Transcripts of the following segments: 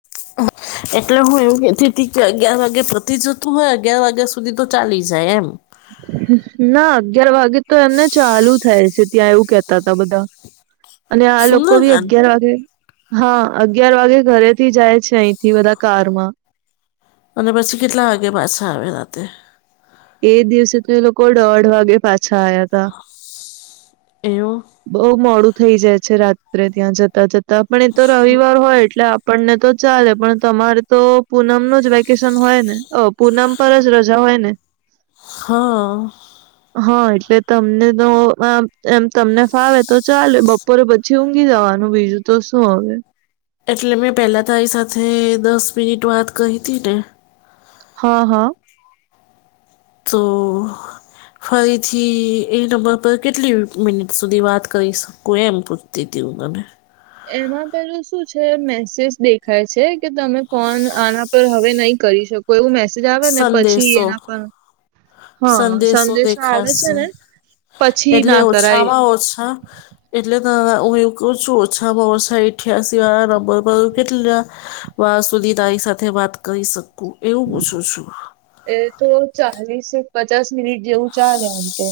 [unintelligible] એટલે હું એવું કેતી ત કે અગિયાર વાગે પતી જતું હોય અગિયાર વાગ્યા સુધી તો ચાલી જાય એમ ના અગિયાર વાગે તો એમને ચાલુ થાય છે ત્યાં એવું કેતા હતા બધા અને આ લોકો ભી સુંદરકાંડ અગિયાર વાગે હા અગિયાર વાગે ઘરેથી જાય છે અહીંથી બધા કારમાં અને પછી કેટલા વાગે પાછા આવે રાતે એ દિવસે તો એ લોકો દોઢ વાગે પાછા આવયા ત એવું બઉુ મોડું થઈ જાય છે રાત્રે ત્યાં જતા જતા પણ એ તો રવિવાર હોય એટલે આપને તો ચાલે પણ તમારે તો પૂનમ ન જ વેકેશન હોય ને પૂનમ પર જ રજા હોય ને હા હા એટલે તમને તો અ એમ તમને ફાવે તો ચાલે બ પર પછી ઊંઘી જવાનું બીજું તો શું અવે. એટલે મેં પહેલાં તારી સાથે દસ મિનિટ વાત કરીતી ને. હા હા તો ફરીથી એ નંબર પર કેટલી મિનિટ સુધી વાત કરી શકું એમ પૂછ તેતી હુંગમે એમાં પેલું શું છે મેસેજ દેખાય છે કે તમે ફોન આના પર હવે નહીં કરી શકો એવું મેસેજ આવે ને પછી સંદેશો એના પર હા સંદેશો આવે છે દેખાશે ને પછી એટલે ના કરાય ઓછામાં ઓછા એટલે ત હવે ઉ એવું કઉ છું ઓછામાં ઓછા ઇઠિયાસી આવેને બઉ બઉ કેટલા વા સુધી તારી સાથે વાત કરી શકું એવું પૂશુ શું. એ તો ચાલીસે પચાસ મિનિટ જેવું ચાલે આમ તો.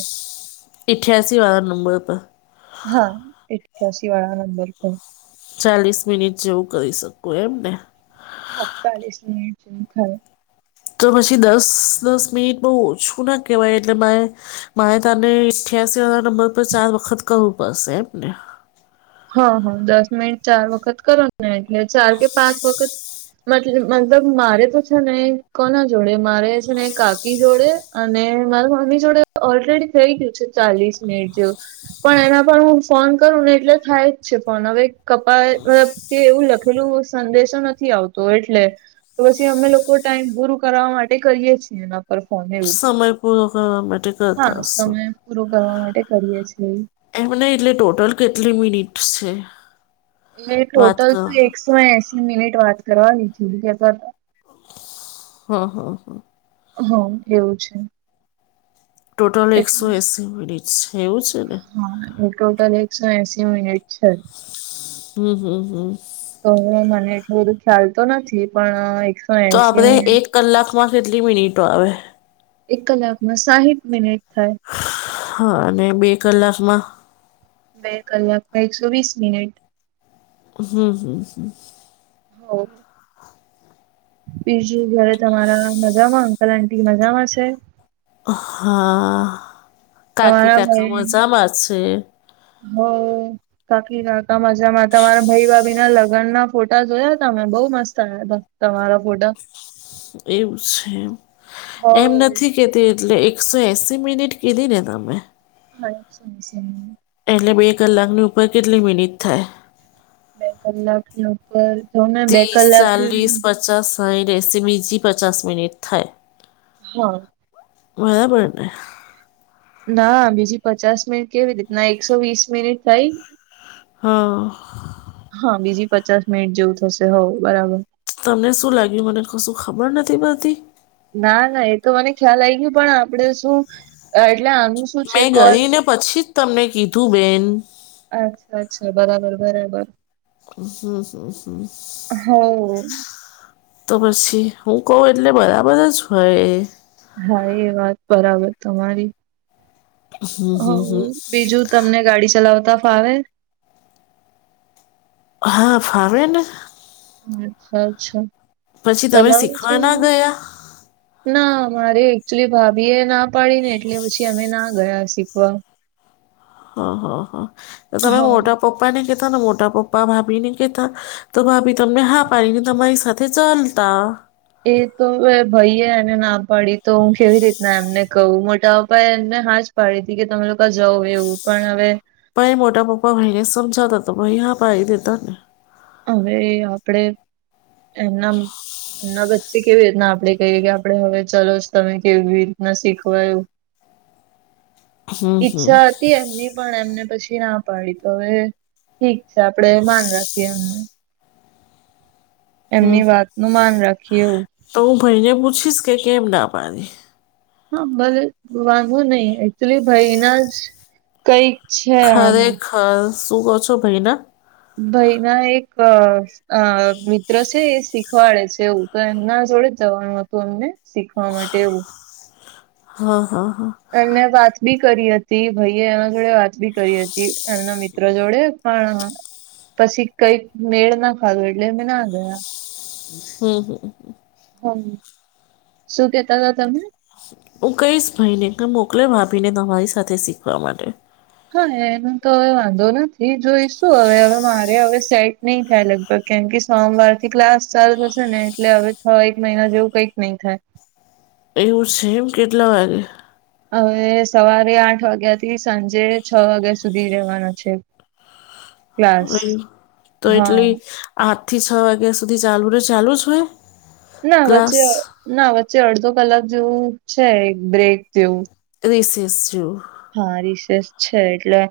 ઈઠ્યાસીવાળા નંબર પર. હા ઈઠ્યાસીવાળા નંબર પર. ચાલીસ મિનિટ જેવું કરી શકું એમ ને? હા, ચાલીસ મિનિટ જેવું થાય. તો પછી દસ-દસ મિનિટ બહ ઓછું ના કહેવાય એટલે મેં મારે તને ઈઠ્યાસીવાળા નંબર પર ચાર વખત કરવું પડશે એમ ને? હ હ દસ મિનિટ ચાર વખત કરો ને એટલે ચાર કે પાંચ વખત મતલ મતલબ મારે તો છે ને કોના જોડે મારે છે ને કાકી જોડે અને મારા મમ્મી જોડે ઓલરેડી થઈ ગયું છે ચાલીસ મિનિટ જેવું. પણ એના પર હું ફોન કરું ને એટલે થાય જ છે ફોન અવે કપાય મતલ કે એવું લખેલું સંદેશો નથી આવતો એટલે. તો પછી અમે લોકો ટાઈમ પૂરું કરવા માટે કરીએ છીએ એના પર ફોન એવું સમય પૂરો કરવા માટે કરતા હા હશો સમય પૂરો કરવા માટે કરીએ છીએ. એમને નઈ એટલે ટોટલ કેટલી મિનિટ્સ છે? એ વાત ટોટલ કર તો એકસો એસી મિનિટ વાત કરવાની છે એવું કેતા હતાં. હ હ હ. હ એવું છે. ટોટલ એકસો એટલે એંસી મિનિટસ છે એવું છે ને? હા એ ટોટલ એકસો એસી મિનિટ છે. હમ્મ હમ્મ હમ્મ. તોયે અવે મને એટલું બધું ખ્યાલ તો નથી પણ એક તો આપણે એક કલાકમાં કેટલી મિનિટો આવે? એક કલાકમાં સાહીઠ મિનિટ થાય. હા ને બે કલાકમાં? બે કલાકમાં એકસો વીસ મિનિટ. હમ્મ હમ્મ હમ્મ. ઓહ! બીજું ઘરે તમારા મજામાંન અંકલ આન્ટી મજામાં છે? હા, કાકી તમારા કાકા મજામાં છે. હ. કાકી કાકા મજામાં, તમારા ભઈ ભાભીના લગનના ફોટા જોયા તા મેં બઉ મસ્ત હતાં. તમારાં ફોટા એવું શેમ હો એમ નથી. કેતી એટલે એકસો એસી મિનિટ કીધી ને તમે? હ જ છે [unintelligible] એટલે બે કલાકની ઉપર કેટલી મિનિટ થાય? બે કલાકની ઉપર જોને બે ત્રીસ કલાક ચાલીસ એટલે પચાસ સાહીઠ એસી બીજી પચાસ મિનિટ થાય. હા બરાબર ને ના બીજી પચાસ મિનિટ કેવી રીતનાં, એકસો વીસ મિનિટ થઈ. હ. હ બીજી પચાસ મિનિટ જેવું થશે હોવ બરાબર. તમને શું લાગ્યું મને કશું ખબર નથી પડતી? ના ના એ તો મને ખ્યાલ આવી ગયો પણ આપડે જે અ એટલે મેં ગઈ ને પછી જ તમને કીધું બેન અચ્છા અચ્છા બરાબર બરાબર હો [inaudible] તો પછી હું કહું એટલે બરાબર જ હોય હા એ વાત બરાબર તમારી હમ હ હમ હમ બીજું તમને ગાડી ચલાવતા ફાવે હા ફાવે ને અચ્છા પછી તમે ચલાવો છો શીખવા ના ગયા ના મારે એકચુલી ભાભી એ ના પાડીને એટલે પછી અમે ના ગયા શીખવા હ હ હ તો તમે હા મોટા પપ્પા ને કીધૂ ને મોટા પપ્પા ભાભી ને કીતા તો ભાભી તમને હા પારીને તમારી સાથે ચાલતા એ તો ભાઈ એ એને ના પાડી તો હું કેવી રીતના એમને કહું મોટાપપ્પા એમને હાજ પડી હતી કે તમે લોકો જવ એવું પણ હવે પાઈ મોટા પપ્પા ભાઈને સમજાવ તો ભાઈ હા પાઈ દેતા હવે આપડે એમના એમના વચ્ચે કેવી રીતના આપડે કહીએ કે આપડે હવે ચાલ તમે કેવી રીતના શીખવાયું હમ હમ ઈચ્છા એમની પણ એમને પછી ના પાડી તો હવે ઠીક છે આપડે માન રાખીએ એમનું હમ એમની વાત નું માન રાખીએ એવુ તો હું ભાઈને પૂછીશ કે કેમ ના પાડી હા ભલે વાંધો નહી એકચુલી ભાઈના જ કઈક છે આમ હા શું કહો છો ભાઈ ના ભય ના એક અ મિત્ર છે એ શીખવાડે છે એવું તો એમના જોડે જ જવાનું હતું અમને શીખવા માટે એવું હા હા હા એમને વાત બી કરી હતી ભાઈએ એના જોડે વાત બી કરી હતી એમના મિત્ર જોડે પણ પછી કઈક મેળ ના ખાધો એટલે મેં ના ગયા હમ્મ હમ શું કેતા તા તમે હું કઈશ ભાઈ ને કે મોકલે ભાભીને તમારી સાથે શીખવા માટે. હા એનું તો હવે વાંધો નથી જોઈશું હવે હવે મારે હવે સેટ નહી થાય લગભગ કેમ કે સોમવાર થી ક્લાસ ચાલુ થશે ને એટલે હવે છ એક મહિના જેવું કઈક નહી થાય. એવું સેમ કેટલા વાગે હવે સવારે આઠ વાગ્યા થી સાંજે છ વાગ્યા સુધી રેવાના છે. ક્લાસ તો હા એટલી આઠ થી છ વાગ્યા સુધી ચાલુ રે ચાલુ જ હોય. ના વચ્ચે ક્લાસ ના વચ્ચે અડધો કલાક જેવું છે એક બ્રેક જેવું રિસસ જોું હા રિસેસ છે એટલે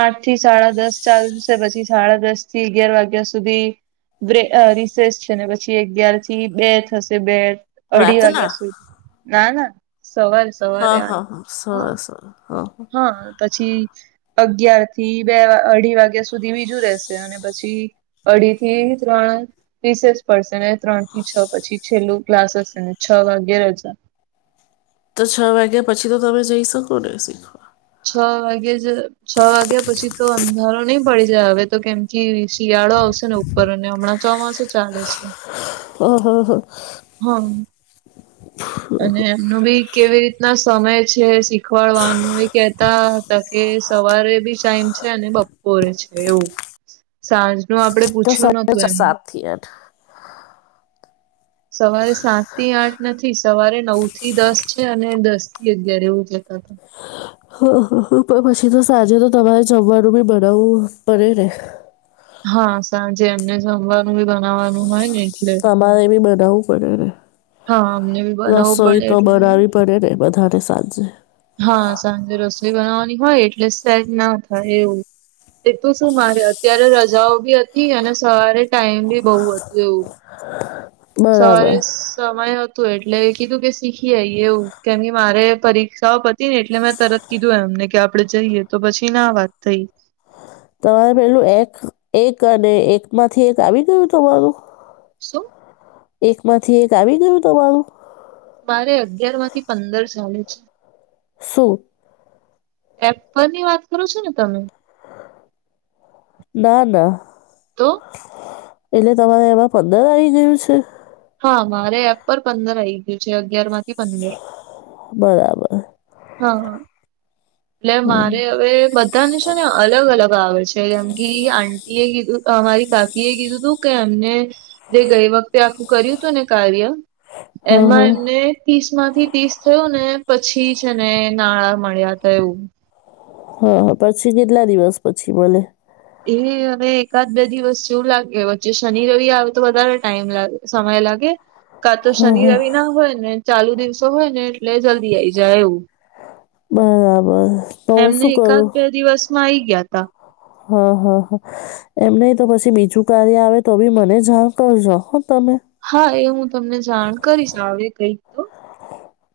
આઠ થી સાડા દસ ચાલ. પછી સાડા દસ થી અગિયાર વાગ્યા સુધી. બ્રે રિસેસ છે ને પછી અગિયાર થી બે થશે બે અઢી રાતના વાગ્યા સુધી ના ના સવાર હા હા હા સર સ હા હા હા પછી અગિયાર થી બે અઢી વાગ્યા સુધી બીજું રેશે અને પછી અઢી થી ત્રણ રીસેસ પડશે ને. ત્રણ થી છ પછી છેલ્લો ક્લાસ હશે ને છ વાગે રજા. તો છ વાગ્યા પછી તો તમે જઈ શકો ને શીખવા. છ વાગે જ છ વાગ્યા પછી. તો અંધારો નહી પડી જાય હવે તો કેમ કે શિયાળો આવશે ને ઉપર અને હમણાં ચોમાસું ચાલે છે. ઓહા હા. હમ અને એમનું બી કેવી રીતના સમય છે શીખ શીખાડવાનું એ કેતા. કે સવારે બી ટાઈમ છે અને બપોરે છે એવું. સાંજ નુ આપડે પૂછ્યું નોતુ એમ. થિયત [inaudible] સવારે સાત થી આઠ નથી સવારે નવ થી દસ છે અને દસ. થી અગિયાર એવું જતા હતા. હ હ પણ પછી તો સાંજે તો તમારે જમવાનું બી બનાવવું પડે ને. હા સાંજે એમને જમવાનું બી બનાવવાનું હોય ને. એટલે તમારે બી બનાવવું પડેને હા અમને બી બનાવવું પડે રસોઈ તો એટલે બનાવી. પડેને બધાને સાંજે. હા સાંજે રસોઈ બનાવવાની હોય એટલે સેટ ના થાય એવું. એ તો શું માર્યા. ત્યારે રજાઓ બી હતી અને સવારે ટાઈમ બી બહુ હતું એવું. [unintelligible] સવારે બરાબર સ સમય હતું એટલે કીધું કે શીખી આઈ એવું કેમ મારે પરીક્ષાઓ બ ને એટલે મેં તરત કીધું એમને કે આપણે જઈએ તો પછી ના વાત થઈ. તમારે પેલું એક્સ એક અને એક માંથી એક આવી ગયું તમારું. શું. એક માંથી એક આવી ગયું તમારું. મારે અગિયાર માંથી પંદર ચાલે છે. શું. પેપર ની વાત કરો છો ને તમે. ના ના તો એટલે તમારે એમાં પંદર આવી ગયું છે. હા મારે એપ પર પંદર આવીઈ ગયું છે અગિયાર માંથી પંદર. બરાબર હા હા એટલે હમ. મારે હવે બ. બઘાં ને છે ને અલગ અલગ આવે છે જેમ કે આંટી એ કીધું અમારી કા. એ કીધું તું કે એમને જે ગઈ વખતે આખું કર્યું હતું ને કાર્ય. હા એમાં હા એમને. ત્રીસ માંથી ત્રીસ થયું ને પછી જ એને નાણા મળ્યાતા એવું. હા પછી કેટલા દિવસ પછી મળે. એ અમે એકાદ બે દિવસ જેવું લાગે વચ્ચે શનિ રવિ આવે તો વધારે ટાઈમ લાગે. સમય લાગે. કા તો હા શનિ હા રવિ ના હોય ને ચાલુ દિવસો હોય ને એટલે જલ્દી આઈ જાય એવું. બરાબર. તો હું એમને શું એકાદ કરું બે દિવસમાં આ આવી ગયા તા હા હા હા એમ નહી તો પછી બીજું કાર્ય આવે તો બી મને જાણ કરજો હો તમે હા એ હું તમને જાણ કરીશ આવે કઈક તો.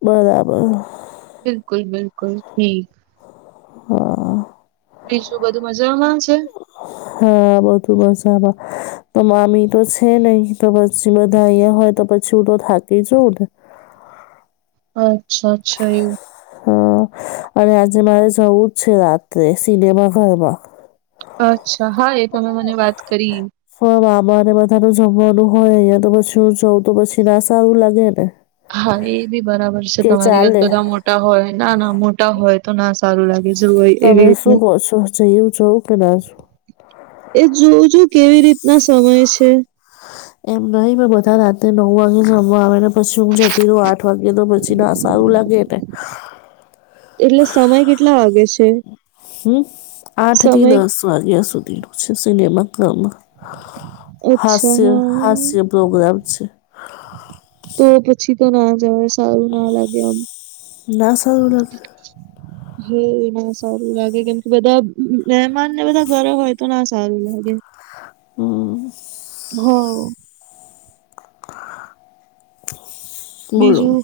બરાબર. બિલકુલ બિલકુલ ઠીક. હા. બીજું બધું મજામાં છે. હા બધુ બસ આબ તો મામી તો છે નહી તો પછી બધા અહીંયા હોય તો પછી હું તો થાકી જઉં ને અચ્છા અચ્છા એવું હા અને આજે મારે જવું જ છે રાત્રે સિનેમા ઘરમાં અચ્છા હા એ તમે મને વાત કરી ફોર્મ આમાં ને બધાનું જમવાનું હોય અહીયા તો પછી હું જઉં તો પછી ના સારું લાગેને હા એ બી બરાબર છે તમારી વાત બધા મોટા હોય નાના મોટા હોય તો ના સારું લાગે જેવું હોય એવી તમે રીતે શું કહો છો જયું જવું કે ના જવું? એ જોજો કેવી રીતના સમય છે એમ નહિ મે બધા રાતેે નવ વાગે જમવા આવે ને પછી હું જતી રહું આઠ વાગે તો પછી ના સારું લાગે ને એટલે સમય કેટલા વાગે છે હમ આઠ થી સમય દસ વાગ્યા સુધીનું છે સિનેમા ઘરમાં અચ્છા હાસ્ય હા હાસ્ય પ્રોગ્રામ છે તો પછી તો ના જવાય સારું ના લાગે આમ ના સારું લાગે હે ના સારું લાગે કેમ કે બધા મહેમાન ને બધા ઘરે હોય તો ના સારું લાગે હમ હમ બોલો બીજું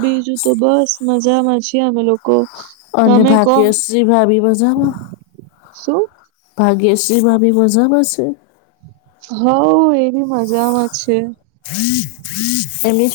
બીજું તો બસ મજામાં છીએ અમે લોકો અને બાકી તમે કહો ભાગ્યશ્રી ભાભી મજામાં શું ભાગ્યશ્રી ભાભી મજામાં શે હ એ બી મજામાં છે એમની